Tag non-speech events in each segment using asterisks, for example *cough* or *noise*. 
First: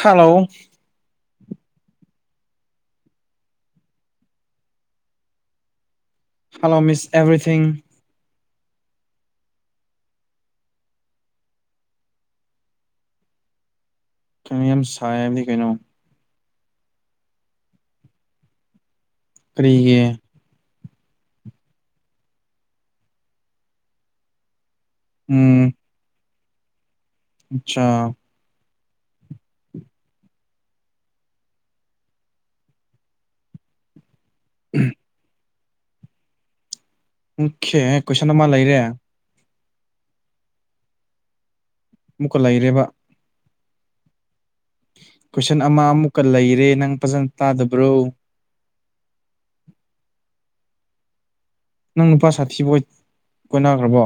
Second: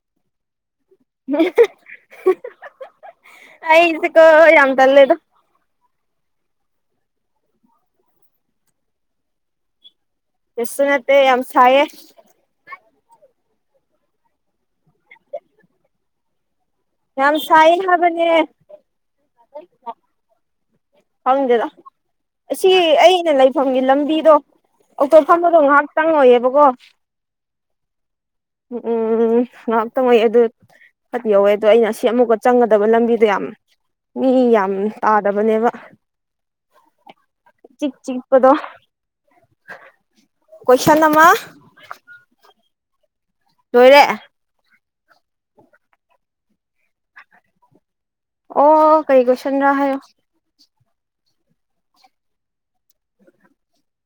hello ꯑꯩꯁꯤ ꯀ ꯌꯥꯝꯝ ꯇꯜꯂꯦꯗ ꯍꯜꯂꯣ ꯃꯤꯁ ꯑꯦꯕ꯭ꯔꯤꯊꯤꯡ ꯌꯦꯁ ꯅꯠꯇꯦ ꯌꯥꯝ ꯁꯥꯏꯦ ꯀꯩꯅꯣ ꯌꯥꯝ ꯁꯥꯏ ꯍꯥꯏꯕꯗꯤ ꯀꯩꯅꯣ ꯌꯥꯝꯌꯥꯝ ꯁꯥꯏ ꯍꯥꯕꯅꯦ ꯀꯔꯤꯒꯤ ꯐꯪꯗꯦꯗ ꯑꯁꯤ ꯑꯩꯅ ꯂꯩꯐꯝꯒꯤ ꯂꯝꯕꯤꯗꯣ ꯑꯩꯈꯣꯏꯐꯝꯗꯣ ꯉꯥꯏꯍꯥꯛ ꯆꯪꯉꯣꯏꯌꯦꯕꯀꯣ ꯑꯆꯥ ꯎꯝ ꯎꯝ ꯉꯥꯛꯇꯪꯉꯣꯏ ꯑꯗꯨ ꯐ ꯌꯧꯋꯦ ꯑꯗꯣ ꯑꯩꯅ ꯁꯤ ꯑꯃꯨꯛꯀ ꯆꯪꯒꯗꯕ ꯂꯝꯕꯤꯗꯣ ꯌꯥꯝ ꯃꯤ ꯌꯥꯝ ꯇꯥꯗꯕꯅꯦꯕ ꯑꯣꯀꯦ ꯀꯣꯏꯁꯟ ꯑꯃ ꯂꯩꯔꯦ ꯀꯣꯏꯁꯥꯟꯗꯃ ꯑꯃꯨꯛꯀ ꯂꯩꯔꯦꯕ ꯇꯣꯏꯔꯦ ꯀꯣꯏꯁꯟ ꯑꯃ ꯑꯃꯨꯛꯀ ꯂꯩꯔꯦ ꯅꯪ ꯐꯖꯅ ꯇꯥꯗꯕ꯭ꯔꯣ ꯑꯣ ꯀꯩ ꯀ꯭ꯋꯁꯟ ꯔ ꯍꯥꯏꯣ ꯅꯪ ꯅꯨꯄꯥ ꯁꯥꯊꯤꯕꯨ ꯀꯣꯏꯅꯈ꯭ꯔꯕꯣ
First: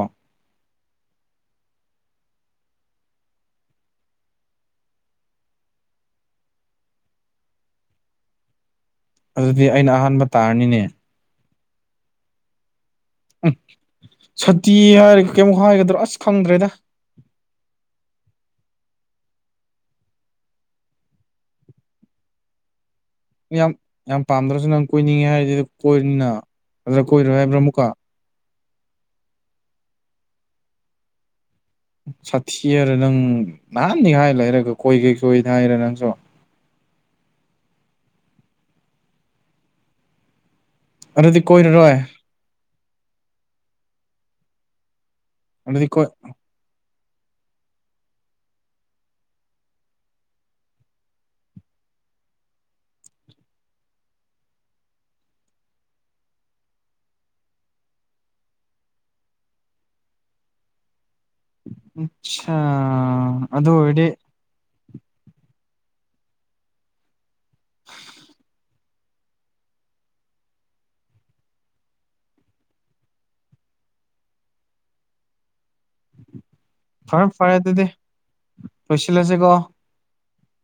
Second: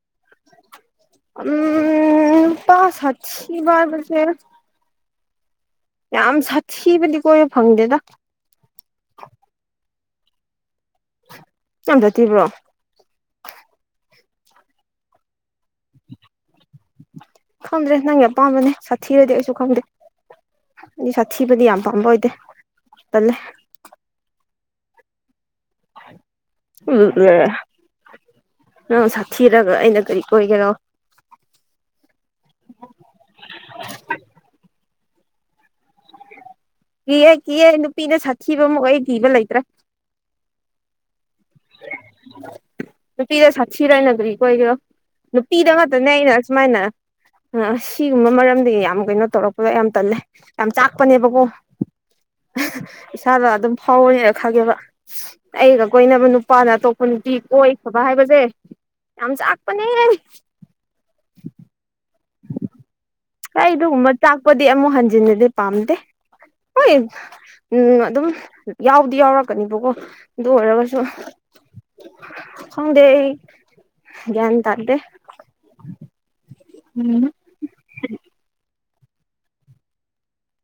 ꯎꯝ ꯄꯁ ꯍꯥꯠꯁꯤ ꯔꯕꯁꯔ ꯌꯥꯝ ꯁꯥꯊꯤꯕꯗꯤ ꯀꯣꯏꯕ ꯐꯪꯗꯦꯗ ꯑꯗꯨꯗꯤ ꯑꯩꯅ ꯑꯍꯥꯟꯕ ꯇꯥꯔꯅꯤꯅꯦ ꯌꯥꯝꯪꯕ꯭ꯔ ꯊꯤꯕ꯭ꯔꯣ ꯎꯝ ꯁꯇꯤ ꯍꯥꯏꯔꯒ ꯀꯩꯃꯨꯛ ꯍꯥꯏꯒꯗ꯭ꯔꯣ ꯑꯁ ꯈꯪꯗ꯭ꯔꯦꯗ ꯈꯪꯗ꯭ꯔꯦ ꯅꯪꯒꯤ ꯑꯄꯥꯝꯕꯅꯦ ꯁꯥꯊꯤꯔꯗꯤ ꯑꯩꯁꯨ ꯈꯪꯗꯦ ꯑꯗꯨꯗꯤ ꯁꯥꯊꯤꯕꯗꯤ ꯌꯥꯝ ꯄꯥꯝꯕ ꯑꯣꯏꯗꯦ ꯇꯜꯂꯦ ꯌꯥꯝ ꯌꯥꯝ ꯄꯥꯝꯗ꯭ꯔꯁꯨ ꯅꯪ ꯀꯣꯏꯅꯤꯡꯉꯦ ꯍꯥꯏꯔꯗꯤ ꯀꯣꯏꯔꯤꯅ ꯑꯗꯨꯗ ꯀꯣꯏꯔꯣꯏ ꯍꯥꯏꯕ꯭ꯔꯥ ꯑꯃꯨꯛꯀ ꯑ ꯁꯥꯊꯤꯔꯒ ꯑꯩꯅ ꯀꯔꯤ ꯀꯣꯏꯒꯦꯔ ꯁꯥꯊꯤ ꯍꯥꯏꯔ ꯅꯪ ꯅꯍꯥꯟꯅꯤ ꯍꯥꯏꯔ ꯂꯩꯔꯒ ꯀꯣꯏꯈꯩ ꯀꯣꯏꯗ ꯍꯥꯏꯔꯦ ꯅꯪ ꯀꯤꯍꯦ ꯀꯤꯍꯦ ꯅꯨꯄꯤꯅ ꯁꯥꯊꯤꯕ ꯑꯃ ꯑꯩ ꯊꯤꯕ ꯂꯩꯇ꯭ꯔꯥ ꯑꯗꯨꯗꯤ ꯀꯣꯏꯅꯔꯣꯏ ꯅꯨꯄꯤꯤꯗ ꯁꯥꯈꯤꯤ ꯔꯅ ꯇꯔꯤꯀ ꯑꯣꯏꯒꯗ ꯄꯤꯔ ꯃꯥ ꯑꯗꯨꯗꯤ ꯀꯣꯏ ꯃꯇꯝ ꯅꯏꯅꯁꯃꯥꯏꯅ ꯑ ꯁꯤꯒꯨꯝꯕ ꯃꯔꯝꯗꯤ ꯌꯥꯝ ꯀꯩꯅꯣ ꯇꯧꯔꯛꯄꯗ ꯌꯥꯝ ꯇꯜꯂꯦ ꯌꯥꯝ ꯆꯥꯛꯄꯅꯦꯕꯀꯣ ꯏꯁꯥꯗ ꯑꯗꯨꯝ ꯐꯥꯎꯔꯅꯦꯅ ꯈꯪꯒꯦꯕ ꯑꯩꯒ ꯀꯣꯏꯅꯕ ꯅꯨꯄꯥꯅ ꯍ ꯅꯨꯡꯇꯤ ꯀ ꯐꯕ ꯍꯥꯏꯕꯁꯦ ꯌꯥꯝ ꯆꯥꯛꯄꯅꯦ ꯑꯆꯥ ꯑꯩ ꯑꯗꯨꯒꯨꯝꯕ ꯆꯥꯛꯄꯗꯤ ꯑꯃꯨꯛ ꯍꯟꯖꯤꯟꯟꯅꯗꯤ ꯄꯥꯝꯗꯦ ꯍꯣꯏ ꯎꯝ ꯑꯗꯨꯝ ꯌꯥꯎꯗꯤ ꯌꯥꯎꯔꯛꯀꯅꯤꯕꯀꯣ ꯑꯗꯨ ꯑꯣꯏꯔꯒꯁꯨ ꯍꯗꯦ ꯟ ꯇꯗꯦ *unintelligible* ꯐꯔꯦ ꯐꯔꯦ ꯑꯗꯨꯗꯤ ꯄꯩꯂꯁꯦ ꯀꯣ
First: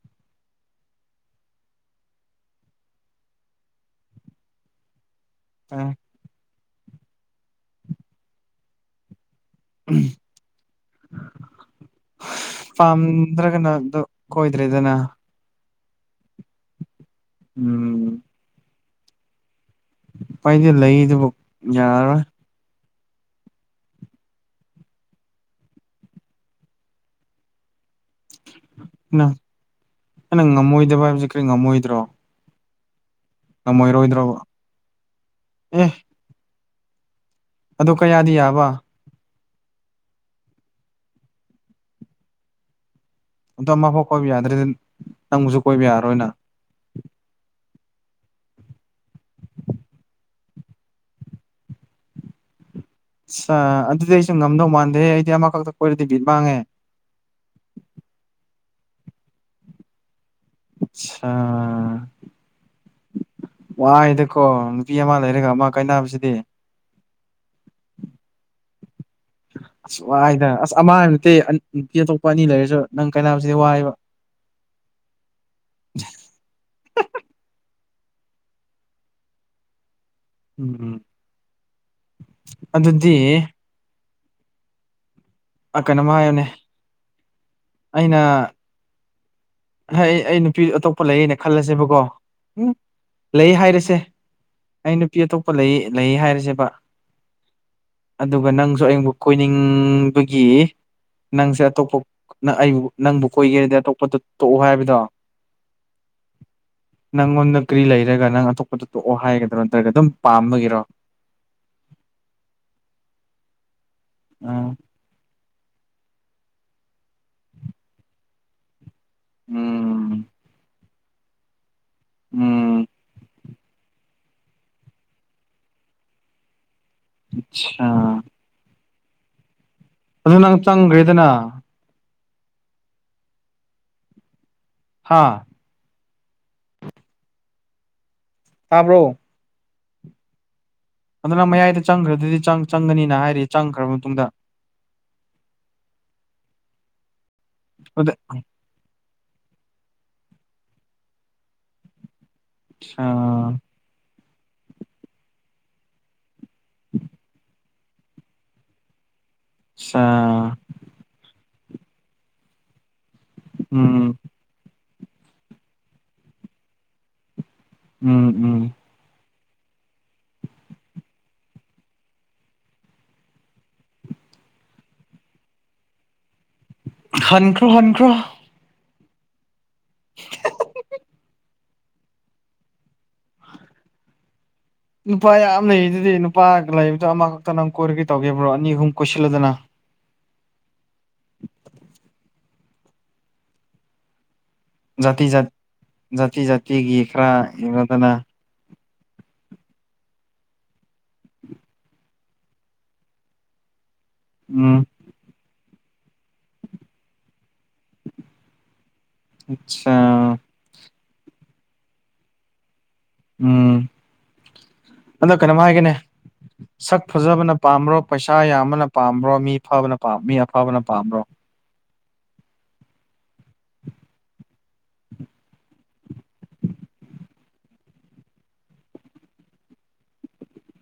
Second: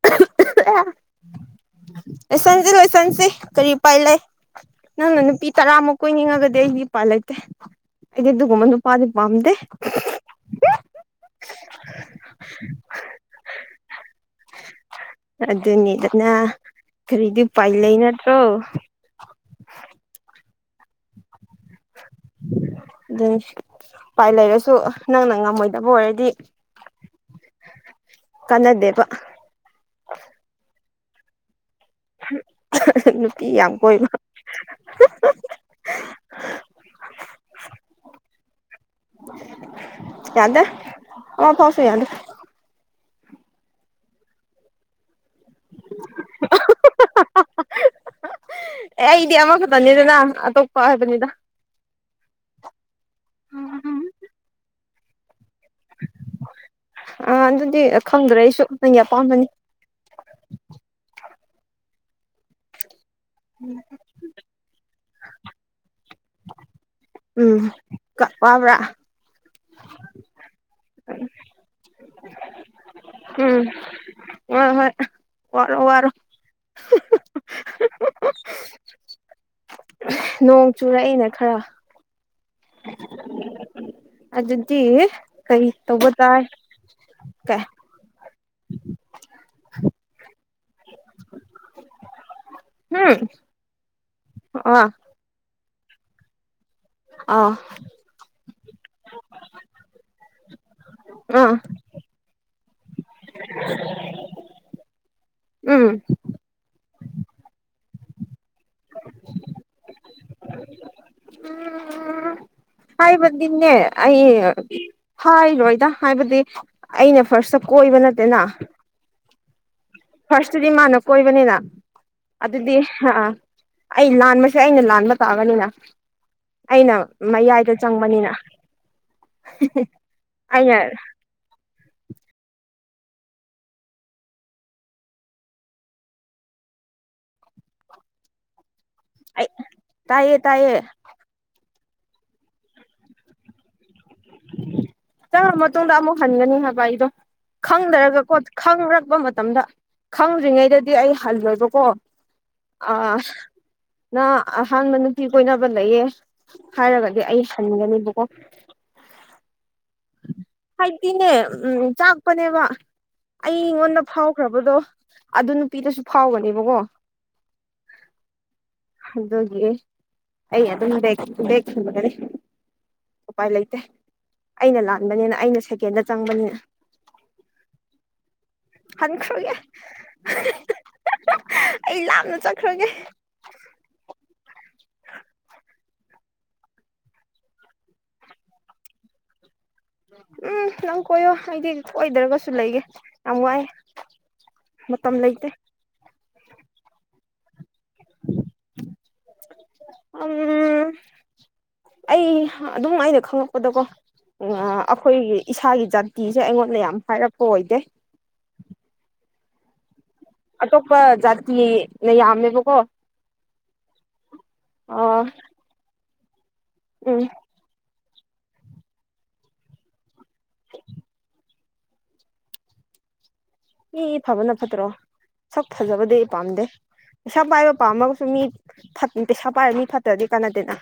*unintelligible* ꯂꯣꯏꯁꯟꯁ ꯂꯣꯏꯁꯟꯁꯤ ꯀꯔꯤ ꯎꯄꯥꯏ ꯂꯩ ꯅꯪꯅ ꯅꯨꯄꯤ ꯇꯔꯥꯃꯨꯛ ꯀꯣꯏꯅꯤꯡꯉꯒꯗꯤ ꯑꯩꯗꯤ ꯏꯄꯥ ꯂꯩꯇꯦ ꯑꯩꯗꯤ ꯑꯗꯨꯒꯨꯝꯕ ꯅꯨꯄꯥꯗꯤ ꯄꯥꯝꯗꯦ ꯄꯥꯝꯗ꯭ꯔꯒꯅꯗꯣ ꯀꯣꯏꯗ꯭ꯔꯦꯗꯅ ꯑꯗꯨꯅꯤꯗꯅ ꯀꯔꯤꯗꯤ ꯄꯥꯏ ꯂꯩ ꯎꯝ ꯅꯠꯇ꯭ꯔꯣ ꯄꯥꯏꯗꯤ ꯂꯩꯗꯨꯕꯨ ꯌꯥꯔꯕ ꯑꯗꯨꯅ ꯎꯄꯥꯏ ꯂꯩꯔꯁꯨ ꯅꯪꯅ ꯉꯝꯃꯣꯏꯗꯕ ꯑꯣꯏꯔꯗꯤ ꯀꯥꯟꯅꯗꯦꯕ ꯅ ꯉꯃꯣꯏꯗꯕꯕꯁꯤ ꯀ ꯉꯝꯃꯣꯏꯗ꯭ꯔꯣ *unintelligible* ꯀꯣꯏꯕ ꯉꯝꯃꯣꯏꯔꯣꯏꯗ꯭ꯔꯕ ꯑꯦ ꯑꯗꯨ ꯀꯌꯥꯗꯤ ꯌꯥꯕ ꯌꯥꯗ ꯑ ꯐꯥꯎꯁꯨ ꯌꯥꯗ ꯑꯣ ꯑꯃꯐꯥꯎ ꯀꯣꯏꯕ ꯌꯥꯗ꯭ꯔꯦꯗꯤ ꯅꯪꯕꯨꯁꯨ ꯀꯣꯏꯕ ꯌꯥꯔꯔꯣꯏꯅ ꯑꯦ ꯑꯩꯗꯤ ꯑꯃꯈꯛꯇꯅꯤꯗꯅ ꯑꯇꯣꯞꯄ ꯍꯥꯏꯕꯅꯤꯗ ꯍꯦꯗꯤ ꯑꯃ ꯑꯥ ꯑꯗꯨꯗꯤ ꯈꯪꯗ꯭ꯔꯦ ꯑꯩꯁꯨꯇꯪꯒꯤ ꯑꯄꯥꯝꯕꯅꯤ ꯑ ꯋꯥꯥꯏꯗꯀꯣ ꯅꯨꯄꯤ ꯂꯩꯔꯒ ꯑꯃ ꯀꯥꯏꯕꯁꯤꯗꯤ ꯎꯝ ꯀ ꯄꯥꯕ꯭ꯔꯥ ꯑꯁ ꯋꯥꯏꯗꯅ ꯑꯁ ꯑꯃꯕ ꯅꯠꯇꯦ ꯅꯨꯄꯤ ꯑꯇꯣꯞꯄ ꯑꯅꯤ ꯂꯩꯔꯁꯨ ꯅꯪ ꯀꯥꯏꯅꯕꯁꯤꯗꯤ ꯎꯝ ꯋꯥꯏꯕ ꯍ ꯍꯣꯏ ꯋꯥꯔ ꯋꯥꯔ ꯅꯣꯡ ꯎꯝ ꯆꯨꯔꯛꯏꯅ ꯈꯔ ꯑꯗꯨꯗꯤ ꯑꯗꯨꯗꯤ ꯀꯩ ꯇꯧꯕ ꯀꯩꯅꯣꯝ ꯇꯥꯏ ꯍꯥꯏꯌꯣꯅꯦ ꯀꯩ ꯑꯩꯅ ꯍꯣꯏ ꯑꯩ ꯅꯨꯄꯤ ꯑꯇꯣꯞꯄ ꯂꯩꯅ ꯈꯜꯂꯁꯦꯕꯀꯣ ꯎꯝ ꯂꯩ ꯍꯥꯏꯔꯁꯦ ꯑꯥ ꯑꯩ ꯅꯨꯄꯤ ꯑꯇꯣꯞꯄ ꯂꯩ ꯂꯩ ꯍꯥꯏꯔꯁꯦꯕ ꯑꯥ ꯑꯗꯨꯒ ꯅꯪꯁꯨ ꯑꯌꯕꯨ ꯀꯣꯏꯅꯤꯡꯕꯒꯤ ꯑꯥ ꯅꯪꯁꯦ ꯑꯇꯣꯞꯄ ꯑꯩꯕꯨ ꯅꯪꯕꯨ ꯀꯣꯏꯒꯦꯔꯗꯤ ꯑꯇꯣꯞꯄꯗ ꯇꯣꯛꯑꯣ ꯍꯥꯏꯕꯗꯣ ꯎꯝ ꯅꯪꯉꯣꯟꯗ ꯀ꯭ꯔꯤ ꯂꯩꯔꯒ ꯅꯪꯑꯇꯣ ꯄꯠꯇ *inaudible* ꯇꯣꯛꯑꯣ ꯍꯥꯏꯒꯗ꯭ꯔꯣ ꯅꯠꯇ꯭ꯔꯒ ꯑꯗꯨꯝ ꯄꯥꯝꯕꯒꯤꯔꯣ ꯍꯥꯏꯕꯗꯤꯅꯦ ꯑ ꯑꯩ ꯍꯥꯏ ꯂꯣꯏꯗ ꯍꯥꯏꯕꯗꯤ ꯑꯩꯅ ꯐꯥꯔꯁꯇ ꯀꯣꯏꯕ ꯅꯠꯇꯦꯅ ꯎꯝ ꯐꯥꯔꯁꯇꯨꯗꯤ ꯃꯥꯅ ꯀꯣꯏꯕꯅꯤꯅ ꯑꯗꯨꯗꯤ ꯎꯝ ꯑ ꯑꯩ ꯂꯥꯟꯕꯁꯦ ꯑꯩꯅ ꯂꯥꯟꯕ ꯇꯥꯕꯅꯤꯅ ꯑꯩꯅ ꯃꯌꯥꯏꯗ ꯑꯠꯁꯥ ꯆꯪꯕꯅꯤꯅ *unintelligible* ꯑꯗꯨ ꯅꯪ ꯑꯩꯅ ꯆꯪꯒ꯭ꯔꯦꯗꯅ ꯍꯥꯥ ꯇꯥꯕ꯭ꯔꯣ ꯑꯩ ꯇꯥꯏꯌꯦ ꯇꯥꯏꯌꯦ ꯑꯗꯨ ꯅꯪ ꯃꯌꯥꯏꯗ ꯆꯪꯈ꯭ꯔꯗꯨꯗꯤ ꯆꯪꯒꯅꯤꯅ ꯍꯥꯏꯔ ꯆꯪꯈ꯭ꯔꯕ ꯃꯇꯨꯡꯗ ꯆꯪꯉ ꯃꯇꯨꯡꯗ ꯑꯃꯨꯛ ꯍꯟꯒꯅꯤ ꯍꯥꯏꯕ ꯑꯩꯗꯣ ꯑꯗꯨꯗ ꯈꯪꯗꯔꯒꯣ ꯈꯪꯔ ꯆꯄ ꯃꯇꯝꯗ ꯈꯪꯗ꯭ꯔꯤꯉꯩꯗꯗꯤ ꯑꯩ ꯍꯜꯂꯣꯏꯕꯀꯣ ꯑ ꯑꯆꯁꯥ ꯅ ꯑꯍꯥꯟꯕ ꯅꯨꯄꯤ ꯀꯣꯏꯅꯕ ꯂꯩꯌꯦ ꯍꯥꯏꯔꯒꯗꯤ ꯑꯩ ꯒꯅꯤꯕꯀꯣ ꯍꯥꯏꯗꯤꯅꯦ ꯎꯝ ꯆꯥꯛꯄꯅꯦꯕ ꯑꯩꯉꯣꯟꯗ ꯐꯥꯎꯈ꯭ꯔꯕꯗꯣ ꯑꯗꯨ ꯅꯨꯄꯤꯗꯁꯨ ꯐꯥꯎꯒꯅꯦꯕꯀꯣ ꯎꯝ ꯎꯝ ꯦ ꯑꯗꯨꯝꯔꯦ ꯎꯄꯥꯏ ꯂꯩꯇꯦ ꯑꯩꯅ ꯂꯥꯟꯕꯅꯤꯅ ꯑꯩꯅ ꯁꯦꯀꯦꯟꯗ ꯆꯪꯕꯅꯤꯅ ꯍꯟꯈ꯭ꯔꯣ ꯍꯟꯈ꯭ꯔꯣ ꯍꯈ꯭ꯔꯣꯌꯦ *unintelligible* ꯑꯩ ꯂꯥꯞꯅ ꯆꯠꯈ꯭ꯔꯒꯦ ꯅꯨꯄꯥ ꯌꯥꯝ ꯂꯩ ꯗꯨꯗꯤ ꯅꯨꯄꯥ ꯂꯩꯕꯗꯣ ꯑꯃꯈꯛꯇ ꯅꯪ ꯀꯣꯏꯔꯒꯦ ꯇꯧꯒꯦꯕ꯭ꯔꯣ ꯑꯅꯤ ꯑꯍꯨꯝ ꯀꯣꯏꯁꯤꯜꯂꯗꯅ ꯎꯝ ꯅꯪ ꯀꯣꯏꯌꯣ ꯑꯩꯗꯤ ꯀꯣꯏꯗ꯭ꯔꯒꯁꯨ ꯂꯩꯒꯦ ꯌꯥꯝ ꯋꯥꯏ ꯃꯇꯝꯝ ꯖꯥꯇꯤ ꯖꯥ ꯂꯩꯇꯦ ꯖꯥꯇꯤ ꯖꯥꯇꯤꯒꯤ ꯈꯔ ꯌꯦꯡꯅꯗꯅ ꯎꯝ ꯑꯩ ꯑꯗꯨꯝ ꯑꯩꯅ ꯈꯪꯉꯛꯄꯗꯀꯣ ꯎ ꯎꯝ ꯑꯩꯈꯣꯏꯒꯤ ꯏꯁꯥꯒꯤ ꯖꯥꯇꯤꯁꯦ ꯑꯩꯉꯣꯟꯗ ꯌꯥꯝ ꯍꯥꯏꯔꯛꯄ ꯑꯣꯏꯗꯦ ꯑ *unintelligible* *inaudible* ꯆꯤ ꯅ ꯌꯥꯝꯝꯃꯦꯕ ꯀꯣ ꯎꯝ ꯑꯗꯣ ꯀꯩꯅꯣꯝ ꯍꯥꯏꯒꯦꯅꯦ ꯁꯛ ꯎꯝ ꯐꯖꯕꯅ ꯄꯥꯝ꯭ꯕꯔꯣ ꯄꯩꯁꯥ ꯌꯥꯝꯕꯅ ꯄꯥꯝꯕ꯭ꯔꯣ ꯃꯤ ꯐꯕꯅ ꯄꯥ ꯃꯤ ꯑꯐꯕꯅ ꯄꯥꯝꯕ꯭ꯔꯣ ꯃꯤ ꯐꯕꯅ ꯐꯠꯇ꯭ꯔꯣ ꯁꯛ ꯐꯖꯕꯗꯤ ꯄꯥꯝꯗꯦ ꯄꯩꯁꯥ ꯄꯥꯏꯕ ꯄꯥꯝꯃꯒꯁꯨ ꯃꯤ ꯄꯩꯁꯥ ꯄꯥꯏꯔ ꯃꯤ ꯐꯠꯇ꯭ꯔꯗꯤ ꯀꯥꯟꯅꯗꯦꯅ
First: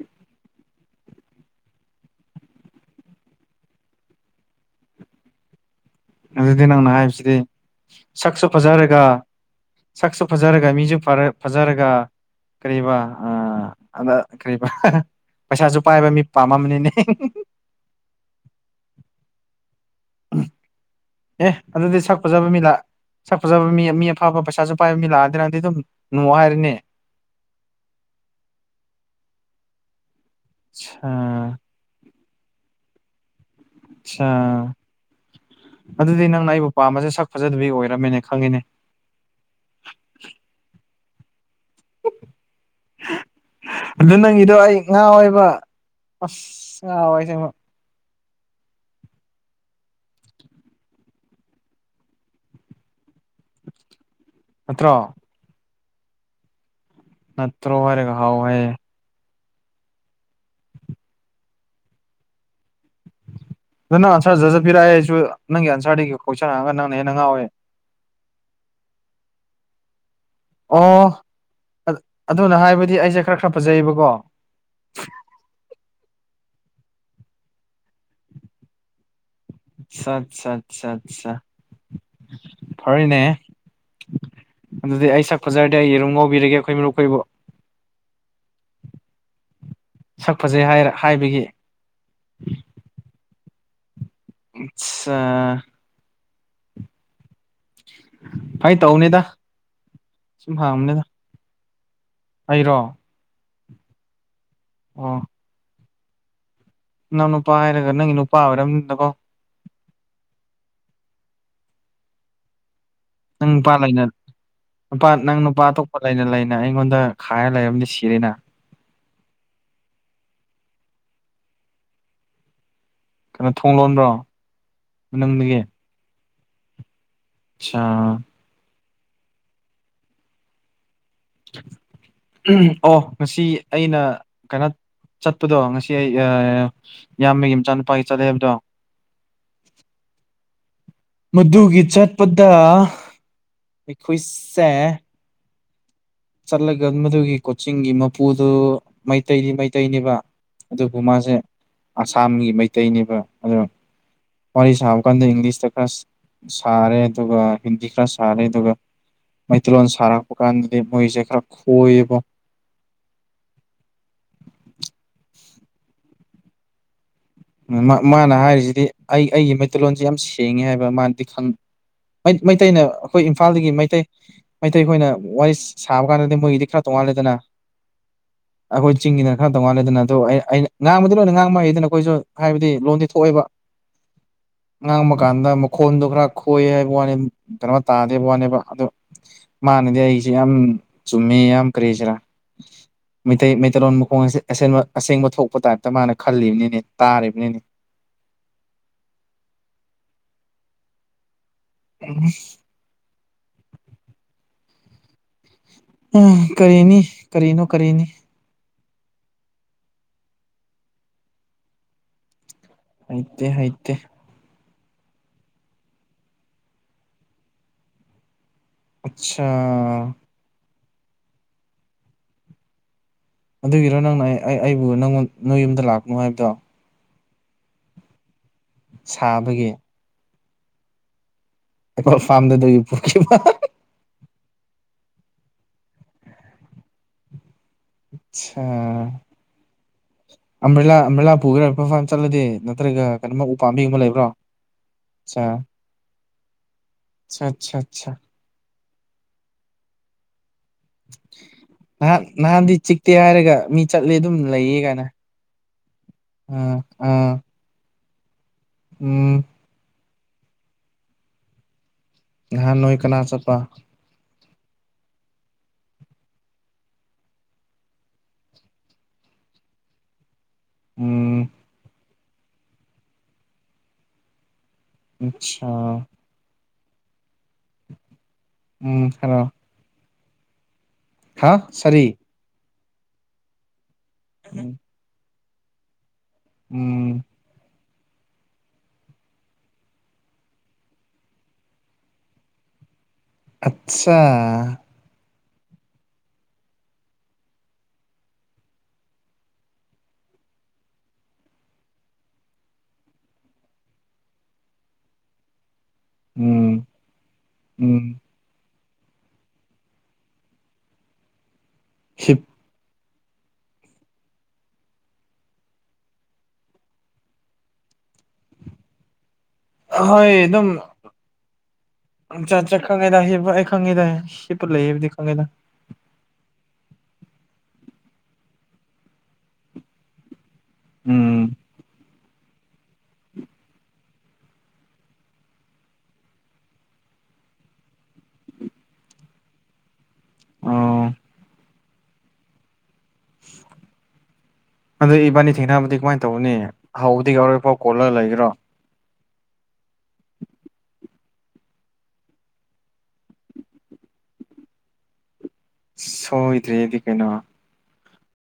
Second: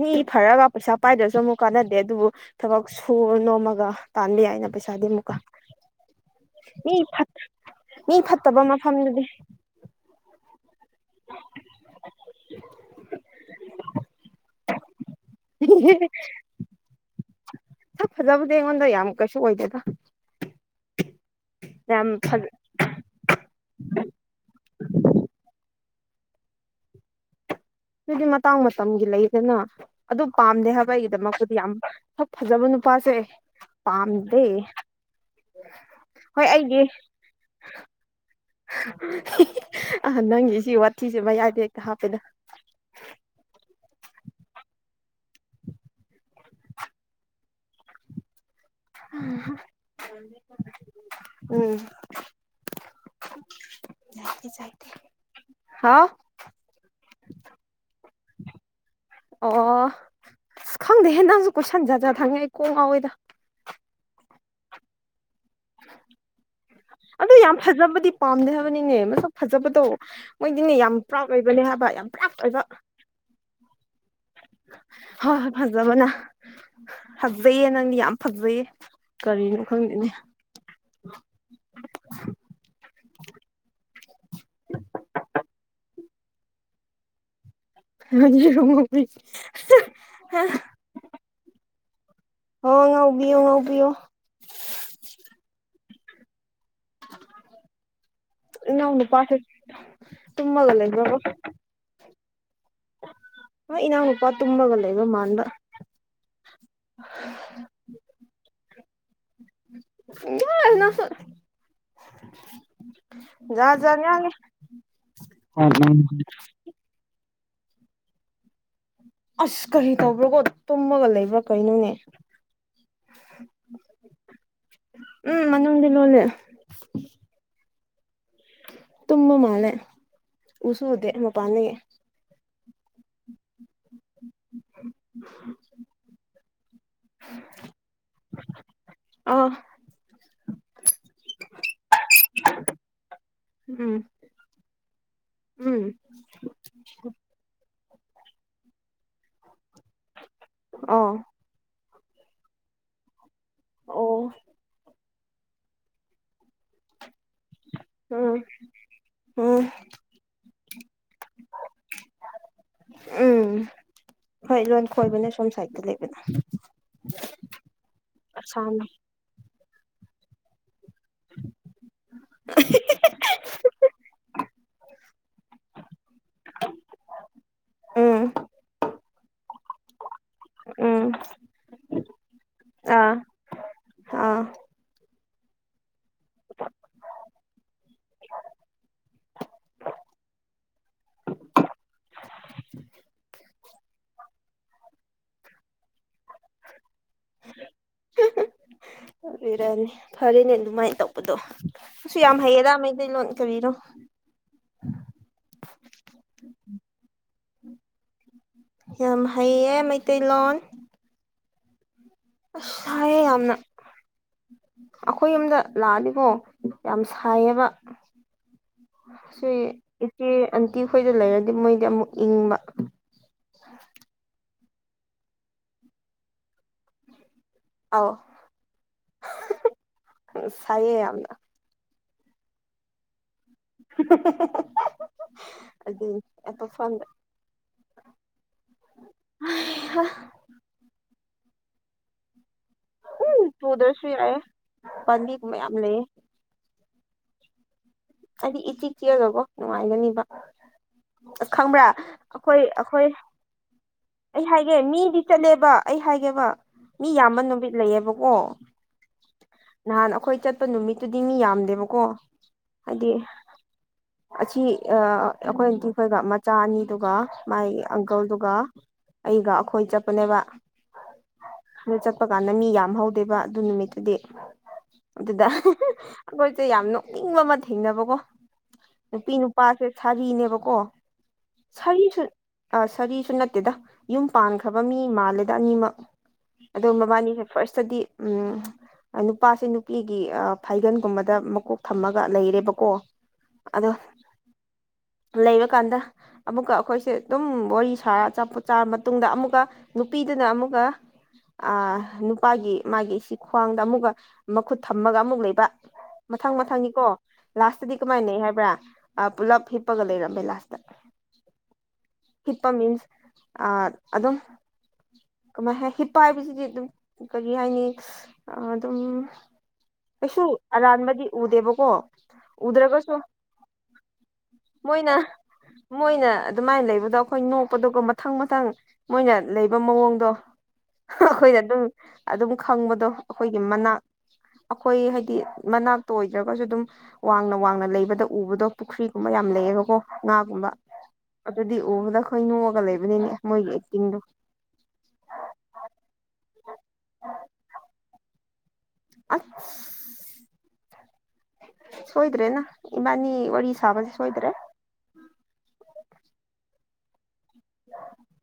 ꯃꯤ ꯐ ꯔꯒ ꯄꯩꯁꯥ ꯄꯥꯏꯗ꯭ꯔꯁꯨ ꯑꯃꯨꯛ ꯀꯥꯟꯅꯗꯦ ꯑꯗꯨꯕꯨ ꯊꯕꯛ ꯁꯨꯔ ꯅꯣꯝꯃꯒ ꯇꯥꯟꯕ ꯌꯥꯏ ꯑꯅ ꯄꯩꯁꯥꯗꯤ ꯑꯃꯨꯛꯀ *inaudible* ꯑꯗꯨꯗꯤ ꯅꯪꯅ ꯃꯤ ꯐꯠ ꯍꯥꯏꯕꯁꯤꯗꯤ ꯃꯤ ꯁꯛꯁꯨ ꯐꯠꯇꯕ ꯐꯖꯔꯒ ꯃꯐꯝꯗꯨꯗꯤ ꯁꯛꯁꯨ ꯐꯖꯔ ꯐꯔꯒ ꯐꯖꯔꯒ ꯀꯔꯤꯕ ꯑ ꯑꯉꯛ ꯀꯔꯤꯕ ꯄꯩꯁꯥꯁꯨ ꯄꯥꯏꯕ ꯃꯤ ꯄꯥꯝꯃꯝꯅꯤꯅꯦ ꯆꯞ ꯐꯖꯕꯗ ꯌꯦꯡꯉꯣꯟꯗ꯭ꯔ ꯌꯥꯝꯃ ꯀꯩꯁꯨ ꯑꯣꯏꯣꯏꯗꯦꯗ *unintelligible* ꯑꯦ ꯑꯗꯨꯗꯤ ꯁꯛ ꯐꯖ ꯐꯖꯕ ꯃꯤ ꯂ ꯁꯛ ꯐꯖꯕ ꯃꯤ ꯃꯤ ꯑꯐꯥꯕ ꯄꯩꯁꯥꯁꯨ ꯄꯥꯏꯕ ꯃꯤ ꯂꯥꯛ ꯑꯗꯤ ꯅꯪꯗꯤ ꯑꯗꯨꯝ ꯅꯨꯡꯉꯔꯅꯤ ꯑꯗꯨꯗꯤ ꯃꯇꯥꯡ ꯃꯇꯝꯒꯤ ꯂꯩꯗꯅ ꯑꯗꯨ ꯄꯥꯝꯗꯦ ꯍꯥꯏꯕ ꯁꯥ ꯑꯩꯒꯤꯗꯃꯛꯇꯨꯗꯤ ꯌꯥꯝ ꯐꯖꯕ ꯅꯨꯄꯥꯁꯦ ꯁꯥ ꯄꯥꯝꯗꯦ ꯑꯗꯨꯗꯤ ꯍꯣꯏ ꯅꯪꯅ ꯑꯩꯕꯨ ꯑꯩꯒꯤ ꯄꯥꯝꯕꯁꯦ ꯁꯛ ꯐꯖꯗꯕꯤ ꯑꯣꯏꯔꯝꯃꯦꯅꯦ ꯈꯪꯡ ꯑ ꯅꯪꯒꯤ ꯁꯤ ꯋꯥꯊꯤꯁꯦ ꯃꯌꯥꯏꯗꯩꯩ ꯍꯥꯞꯄꯦꯗ ꯑꯗꯨ ꯅꯪꯒꯤꯗꯣ ꯑꯩ ꯉꯥꯎ ꯋꯦꯕ ꯑꯁ ꯉꯥꯎꯑꯦ ꯑꯁꯦꯡꯕ ꯎꯝ ꯅꯠꯇ꯭ꯔꯣ ꯍꯥ ꯅꯠꯇ꯭ꯔꯣ ꯍꯥꯏꯔꯒ ꯍꯥꯎ ꯍꯥꯏ ꯑꯣ ꯑꯁ ꯈꯪꯗꯦ ꯍꯦꯟ ꯅꯪꯁꯨ ꯀꯣꯏꯁꯟꯖꯠꯖꯥ ꯍꯪꯉꯦ ꯀꯣꯛ ꯉꯥꯎꯋꯤꯗ ꯅ ꯎꯟꯁꯔ ꯖꯠ ꯖꯠ ꯄꯤꯔꯛ ꯑ ꯑꯩꯁꯨ ꯅꯪꯒꯤ ꯑꯟꯁꯔꯗꯒꯤ ꯀꯣꯏꯁꯟꯑꯒ ꯅꯪꯅ ꯍꯦꯟꯅ ꯑꯗꯨ ꯉꯥꯎꯋꯦ ꯌꯥꯝ ꯐꯖꯕꯗꯤ ꯄꯥꯝꯗꯦ ꯍꯥꯏꯕꯅꯤꯅꯦ ꯃꯁꯛ ꯐꯖꯕꯗꯣ ꯃꯣꯏꯗꯤꯅꯦ ꯌꯥꯝ ꯑꯣ ꯄ꯭ꯔꯥꯎꯠ ꯑꯣꯏꯕꯅꯦ ꯍꯥꯏꯕ ꯌꯥꯝ ꯑꯗꯨꯅ ꯍꯥꯏꯕꯗꯤ ꯑꯩꯁꯦ ꯈꯔ ꯈꯔ ꯐꯖꯩꯌꯦꯕ ꯍ ꯐꯖꯕꯅ ꯍꯠꯍꯩꯌꯦ ꯅꯪꯗꯤ ꯌꯥꯝ ꯐꯠꯍꯩꯌꯦ ꯀꯔꯤꯅꯣ ꯈꯪꯗꯦꯅꯦ ꯑꯠꯆꯥ ꯑꯠꯆꯥ ꯑꯠꯆꯥ ꯐꯔꯤꯅꯦ ꯑꯗꯨꯗꯤ ꯑꯩ ꯁꯛ ꯐꯖꯔꯗꯤ ꯑꯩ ꯌꯦꯔꯨꯝꯒꯧ *unintelligible* *unintelligible* ꯁꯛ ꯐꯖꯩ ꯍꯥꯏꯔ ꯍꯥꯏꯕꯒꯤ ꯑꯣ ꯉꯥꯎꯕꯤꯌꯣ ꯉꯥꯎꯕꯤꯌꯣ ꯑꯆꯥ ꯐꯥꯒꯤ ꯏ ꯅꯥꯎ ꯇꯧꯕꯅꯤꯗ ꯅꯨꯄꯥꯁꯦ ꯁꯨꯝ ꯇꯨꯝꯃꯒ ꯍꯥꯡꯕꯅꯤꯗ ꯂꯩꯒꯔꯕ ꯑꯩꯔꯣ ꯏꯅꯥꯎ ꯅꯨꯄꯥ ꯇꯃꯒ ꯂꯩꯏꯕ ꯃꯥꯟꯕ ꯅꯥꯎ ꯅꯨꯄꯥ ꯍꯥꯏꯔꯒ ꯅꯪ ꯅꯨꯄꯥ ꯑꯣꯏꯔꯝꯅꯤꯅꯀꯣ ꯌꯥꯔ ꯅꯪꯁꯨ ꯅꯪ ꯅꯨꯄꯥ ꯖꯥꯠ ꯖꯥꯠ ꯂꯩꯅ ꯉꯥꯡꯉꯦ ꯅꯨꯄꯥ ꯅꯪ ꯅꯨꯄꯥ ꯑꯇꯣꯞꯄ ꯂꯩꯅ ꯂꯩꯅ ꯑꯩꯉꯣꯟꯗ ꯈꯥꯏ ꯂꯩꯔꯝꯗꯤ ꯁꯤꯔꯦꯅ ꯑꯁ ꯀꯔꯤ ꯇꯧꯕ꯭ꯔꯀꯣ ꯇꯨꯝꯃꯒ ꯂꯩꯕ꯭ꯔꯥ ꯀꯩꯅꯣꯅꯦ ꯀꯩꯅꯣ ꯊꯣꯡ ꯂꯣꯟꯕ꯭ꯔꯣ ꯎꯝ ꯃꯅꯨꯡꯗꯒꯤ ꯃꯅꯨꯡꯗ ꯂꯣꯂꯦ ꯁꯥ ꯇꯨꯝꯃ ꯃꯥꯂꯦ ꯎꯁꯨ ꯎꯗꯦ ꯃꯄꯥꯟꯅꯒꯤ ꯑꯣ ꯉꯁꯤ ꯑꯩꯅ ꯀꯩꯅꯣ ꯆꯠꯄꯗꯣ ꯉꯁꯤ ꯑꯩ ꯑ ꯏꯌꯥꯝꯕꯒꯤ ꯃꯆꯥꯅꯨꯄꯥꯒꯤ ꯆꯠꯂꯦꯕꯗꯣ ꯑ ꯃꯗꯨꯒꯤ ꯆꯠꯄꯗ ꯎꯝ ꯑꯩꯈꯣꯏꯁꯦ ꯎꯝ ꯆꯠꯂꯒ ꯃꯗꯨꯒꯤ ꯀꯣꯆꯤꯡꯒꯤ ꯃꯄꯨꯗꯨ ꯃꯩꯇꯩꯗꯤ ꯃꯩꯇꯩ ꯃꯩꯇꯩꯅꯦꯕ ꯑꯗꯨꯕꯨ ꯑꯥ ꯃꯥꯁꯦ ꯑꯁꯥꯝꯒꯤ ꯃꯩꯇꯩꯅꯦꯕ ꯑꯗꯣ ꯑꯣ ꯋꯥꯔꯤ ꯁꯥꯕ ꯀꯥꯟꯗ ꯏꯪꯂꯤꯁꯇ ꯈꯔ ꯁꯥꯔꯦ ꯑꯗꯨꯒ ꯍꯤꯟꯗꯤ ꯈꯔ ꯎꯝ ꯁꯥꯔ ꯑꯗꯨꯒ ꯎꯝ ꯃꯩꯇꯩꯂꯣꯟ ꯁꯥꯔꯛꯄ ꯀꯥꯟꯗꯗꯤ ꯈꯣꯏꯕ ꯎꯝ ꯍꯣꯏ ꯂꯣꯟ ꯈꯣꯏꯕꯅ ꯁꯣꯝ ꯁꯥꯏꯗꯠꯇ ꯂꯩꯕꯅ ꯃꯥꯅ ꯍꯥꯏꯔꯤꯁꯤꯗꯤ ꯑꯁꯥꯝꯅ ꯑꯩ ꯑꯩꯒꯤ ꯃꯩꯇꯩꯂꯣꯟꯁꯤ ꯌꯥꯝ ꯁꯦꯡꯉꯦ ꯍꯥꯏꯕ ꯃꯥꯅꯗꯤ ꯃꯩꯇꯩꯅ ꯑꯩꯈꯣꯏ ꯏꯝꯐꯥꯜꯗꯒꯤ ꯃꯩꯇꯩ ꯃꯩꯇꯩꯈꯣꯏꯅ ꯋꯥꯔꯤ ꯁꯥꯕ ꯀꯥꯟꯗꯗꯤ ꯃꯣꯏꯒꯤꯗꯤ ꯈꯔ ꯇꯣꯡꯉ ꯂꯦꯗꯅ ꯎ ꯑꯩꯈꯣꯏ ꯆꯤꯡꯒꯤꯗꯅ ꯈꯔ ꯇꯧꯉꯥꯟꯜꯂꯦꯗꯅ ꯑꯗꯨ ꯑꯩꯅ ꯎꯝ ꯉꯥꯡꯕꯗꯤ ꯂꯣꯏꯅ ꯉꯥꯡꯕ ꯍꯩ ꯑꯗꯨꯅ ꯑꯩꯈꯣꯏꯁꯨ ꯍꯥꯏꯕꯗꯤ ꯂꯣꯟꯗꯤ ꯑꯥ ꯊꯣꯛꯑꯦꯕ ꯑꯥ ꯉꯥꯡꯕ ꯀꯥꯟꯗ ꯃꯈꯣꯟꯗꯣ ꯈꯔ ꯈꯣꯏ ꯍꯥꯏꯕ ꯋꯥꯅꯤ ꯀꯩꯅꯣ ꯇꯥꯗꯦꯕ ꯋꯥꯅꯦꯕ ꯑꯗꯣ ꯃꯥꯅꯗꯤ ꯑꯩꯁꯦ ꯌꯥꯝ ꯆꯨꯝꯃꯦ ꯌꯥꯝ ꯀ꯭ꯔꯦꯁꯤꯔꯥ ꯃꯩꯇꯩꯩ ꯇꯦꯔꯣꯟ ꯃꯈꯣꯡ ꯑꯁꯤ ꯑꯁꯕ ꯑꯁꯦꯡꯕ ꯊꯣꯛꯄ ꯇꯥꯏꯞꯇ ꯃꯥꯅ ꯈꯜꯂꯤꯕꯅꯤꯅꯦ ꯇꯥꯔꯤꯕꯅꯤꯅꯦ ꯑꯣꯏꯔꯅꯤ ꯐꯔꯦꯅꯦ ꯑꯗꯨꯃꯥꯏꯅ ꯇꯧꯕꯗꯣ ꯁꯁꯨ ꯌꯥꯝ ꯍꯩꯌꯦꯗ ꯃꯗꯤ ꯂꯣ ꯀꯕꯤꯔꯣ ꯎ ꯀꯔꯤꯅꯤ ꯀꯔꯤꯅꯣ ꯀꯔꯤꯅꯤ ꯌꯥꯝ ꯍꯩꯌꯦ ꯃꯩꯇꯩꯂꯣꯟ ꯑꯁꯌꯦ ꯍꯩꯇꯦ ꯌꯥꯝꯅ ꯍꯩꯇꯦ ꯑꯩꯈꯣꯏ ꯌꯨꯝꯗ ꯂꯥꯛꯑꯅꯤꯕꯣ ꯌꯥꯝ ꯁꯥꯏꯌꯦꯕ ꯑꯠꯁꯥ ꯁꯤ ꯏꯆꯦ ꯑꯟꯇꯤ ꯈꯣꯏꯗ ꯂꯩꯔꯗꯤ ꯃꯣꯏꯗꯤ ꯑꯃꯨꯛ ꯏꯪꯕ ꯑꯗꯨꯒꯤꯔꯣ ꯅꯪꯅ ꯑꯩꯕꯨ ꯅꯪꯉꯣꯟ ꯅꯣꯏ ꯌꯨꯝꯗ ꯂꯥꯛꯄꯅꯣ ꯍꯥꯏꯕꯗꯣ ꯑ ꯁꯥꯕꯒꯤ ꯁꯥꯏꯌꯦ ꯌꯥꯝꯅ ꯑꯦ ꯐꯥꯗꯦꯗ ꯌ ꯄꯨꯛ ꯑꯗꯨ ꯑ ꯐꯗꯦ ꯑꯆꯥ ꯑ꯭ꯂꯥ ꯑ꯭ꯔꯤꯂꯥ ꯄꯨꯈ꯭ꯔ ꯃꯐꯝꯥ ꯆꯠꯂꯗꯤ ꯅꯠꯇ꯭ꯔꯒ ꯀꯩꯅꯣꯃ ꯎꯄꯥꯝꯕꯤꯒꯨꯝꯕ ꯆꯨꯗ꯭ꯔꯁꯨ ꯂꯩꯕ꯭ꯔꯣ ꯑ ꯌꯥꯏꯌꯦ ꯑꯆꯥ ꯄꯥꯝꯕꯤꯒꯨꯝꯕ ꯌꯥꯝ ꯂꯩꯌꯦ ꯑꯆꯥ ꯑꯆꯥ ꯍꯥꯏꯗꯤ ꯏꯇꯤ ꯀꯤꯌꯗꯧꯕꯣ ꯅꯨꯡꯉꯥꯏꯒꯅꯤꯕ *unintelligible* ꯈꯪꯕ꯭ꯔꯥ ꯅꯍꯥꯟ ꯑꯩꯈꯣꯏ ꯅꯍꯥꯟꯗꯤ ꯑꯩꯈꯣꯏ ꯆꯤꯛꯇꯦ ꯍꯥꯏꯔꯒ ꯃꯤ ꯆꯠꯂꯦ ꯑꯗꯨꯝ ꯑꯩ ꯍꯥꯏꯒꯦ ꯂꯩꯌꯦ ꯀꯥꯏꯅ ꯃꯤꯗꯤ ꯆꯠꯂꯦꯕ ꯑꯩ ꯍꯥꯏꯒꯦꯕ ꯑꯥ ꯃꯤ ꯑꯥ ꯌꯥꯝꯕ ꯅꯨꯃꯤꯠ ꯂꯩꯌꯦꯕ ꯎꯝ ꯅꯍꯥꯟ ꯑꯩꯈꯣꯏ ꯆꯠꯄ ꯅꯨꯃꯤꯠꯇꯨꯗꯤ ꯃꯤ ꯌꯥꯝꯗꯦꯕꯀꯣ ꯉꯍꯥꯟ ꯅꯣꯏ ꯍꯥꯏꯗꯤ ꯀꯅꯥ ꯆꯄ ꯑꯁꯤ ꯑꯩꯈꯣꯏ ꯑꯟꯇꯤꯈꯣꯏꯒ ꯃꯆꯥ ꯑꯅꯤꯗꯨꯒ ꯃꯥꯒꯤ ꯑꯪꯀꯜꯗꯨꯒ ꯑꯩꯒ ꯑꯩꯈꯣꯏ ꯆꯠꯄꯅꯦꯕ ꯎꯝ ꯑꯗꯨ ꯆꯠꯄ ꯀꯥꯟꯗ ꯃꯤ ꯌꯥꯝ ꯍꯧꯧꯗꯦꯕ ꯑꯗꯨ ꯅꯨꯃꯤꯠꯇꯨꯗꯤ ꯑꯆꯥ ꯑꯗꯨꯗꯣꯏ ꯁꯦ ꯌꯥꯝ ꯅꯣꯛꯅꯤꯡꯕ ꯑꯃ ꯊꯦꯡꯅꯕꯀꯣ ꯎꯝ ꯅꯨꯄꯤ ꯍꯥꯏꯔꯣ ꯅꯨꯄꯥꯁꯦ ꯁꯥꯔꯤꯅꯦꯕꯀꯣ ꯍꯥ ꯁꯔꯤ ꯁꯥꯔꯤꯁꯨ ꯑ ꯁꯔꯤꯁꯨ ꯅꯠꯇꯦꯗ ꯌꯨꯝ ꯎꯝ ꯄꯥꯟꯈ꯭ꯔꯕ ꯃꯤ ꯃꯥꯜꯂꯦꯗ ꯑꯅꯤꯃꯛ ꯑꯗꯣ ꯎꯝ ꯃꯕꯥꯅꯤꯁꯦ ꯐꯥꯔꯁꯇꯗꯤ ꯎꯝ ꯅꯨꯄꯥꯁꯦ ꯅꯨꯄꯤꯒꯤ ꯐꯥꯏꯒꯟꯒꯨꯝꯕꯗ ꯃꯀꯣꯛ ꯊꯝꯃꯒ ꯂꯩꯔꯦ ꯀꯣ ꯑꯠꯆꯥꯆꯥ ꯂꯩꯔꯀꯥꯟꯗ ꯑꯃꯨꯛꯀ ꯑꯩꯈꯣꯏꯁꯦ ꯑꯗꯨꯝ ꯋꯥꯔꯤ ꯁꯥꯔ ꯆꯥꯔ ꯃꯇꯨꯡꯗ ꯑꯃꯨꯛꯀ ꯅꯨꯄꯤ ꯑꯗꯨꯅ ꯑꯃꯨꯒ ꯑ ꯅꯨꯄꯥꯒꯤ ꯃꯥꯒꯤ ꯁꯤ ꯈ꯭ꯋꯥꯡꯗ ꯑꯃꯨꯛꯀ ꯃꯈꯨꯠ ꯊꯝꯃꯒ ꯑꯃꯨꯛ ꯂꯩꯕ ꯃꯊꯪ ꯎꯝ ꯃꯊꯪꯒꯤꯀꯣ ꯂꯥꯁꯇꯗꯤ ꯎꯝ ꯀꯃꯥꯏꯅꯩ ꯍꯥꯏꯕ꯭ꯔꯥ ꯄꯨꯜꯂꯞ ꯍꯤꯞꯄꯒ ꯂꯩꯔꯝꯃꯦ ꯂꯥꯁꯇ ꯍꯤꯞ ꯍꯤꯞꯄ ꯃꯤꯟꯁ ꯑ ꯑꯗꯨꯝ ꯀꯃꯥꯏ ꯍꯤꯞ ꯄꯥꯏꯕꯁꯤꯗꯤ ꯑꯗꯨꯝ ꯀꯔꯤ ꯍꯥꯏꯅꯤ ꯑꯗꯨꯝ ꯍꯣꯏ ꯀꯩꯁꯨ ꯑꯔꯥꯟꯕꯗꯤ ꯎꯗꯦꯕꯀꯣ ꯆ ꯆꯥ ꯎꯗ꯭ꯔꯒꯁꯨ ꯈꯪꯒꯦꯗ ꯍꯞ ꯑꯩ ꯈꯪꯉꯦꯗ ꯍꯄ ꯂꯩꯗꯤ ꯃꯣꯏꯅ ꯈꯪꯒꯦꯗ ꯃꯣꯏꯅ ꯑꯗꯨꯃꯥꯏꯅ ꯂꯩꯕꯗꯣ ꯑꯩꯈꯣꯏ ꯅꯣꯛꯄꯗꯨꯒ ꯃꯊꯪ ꯃꯊꯪ ꯃꯣꯏꯅ ꯂꯩꯕ ꯃꯑꯣꯡꯗꯣ ꯎꯝ ꯍꯣꯏꯗ ꯑꯗꯨꯝ ꯑꯗꯨꯝ ꯈꯪꯕꯗꯣ ꯑꯩꯈꯣꯏꯒꯤ ꯃꯅꯥꯛ ꯑꯩꯈꯣꯏ ꯍꯥꯏꯗꯤ ꯃꯅꯥꯛꯇ ꯑꯣꯏꯗ꯭ꯔꯒꯁꯨ ꯑꯗꯨꯝ ꯋꯥꯡꯅ ꯋꯥꯡꯅ ꯂꯩꯕꯗ ꯎꯕꯗꯣ ꯄꯨꯈ꯭ꯔꯤꯒꯨꯝꯕ ꯌꯥꯝ ꯂꯩꯌꯦꯕꯀꯣ ꯉꯥꯒꯨꯝꯕ ꯑꯣ ꯑꯗꯨꯗꯤ ꯎꯕꯗ ꯑꯩꯈꯣꯏ ꯅꯣꯛꯑꯒ ꯂꯩꯕꯅꯤꯅꯦ ꯃꯣꯏꯒꯤ ꯑꯦꯛꯇꯤꯡꯗꯣ ꯑꯗꯨ ꯏꯕꯥꯅꯤ ꯊꯦꯡꯅꯕꯗꯤ ꯀꯃꯥꯏꯅ ꯇꯧꯕꯅꯤ ꯍꯥꯎꯗꯤ ꯌꯥꯎꯔꯣꯏ ꯐꯣ ꯀꯣꯜꯂꯔ ꯂꯩꯈ꯭ꯔꯣ ꯑ ꯁꯣꯏꯗ꯭ꯔꯦ ꯅ ꯏꯃꯅꯤ ꯋꯥꯔꯤ ꯋꯥꯔꯤ ꯁꯥꯕꯁ ꯁꯣꯏꯗ꯭ꯔꯦ ꯁꯣꯏꯗ꯭ꯔꯔꯤꯗꯤ ꯀꯩꯅꯣ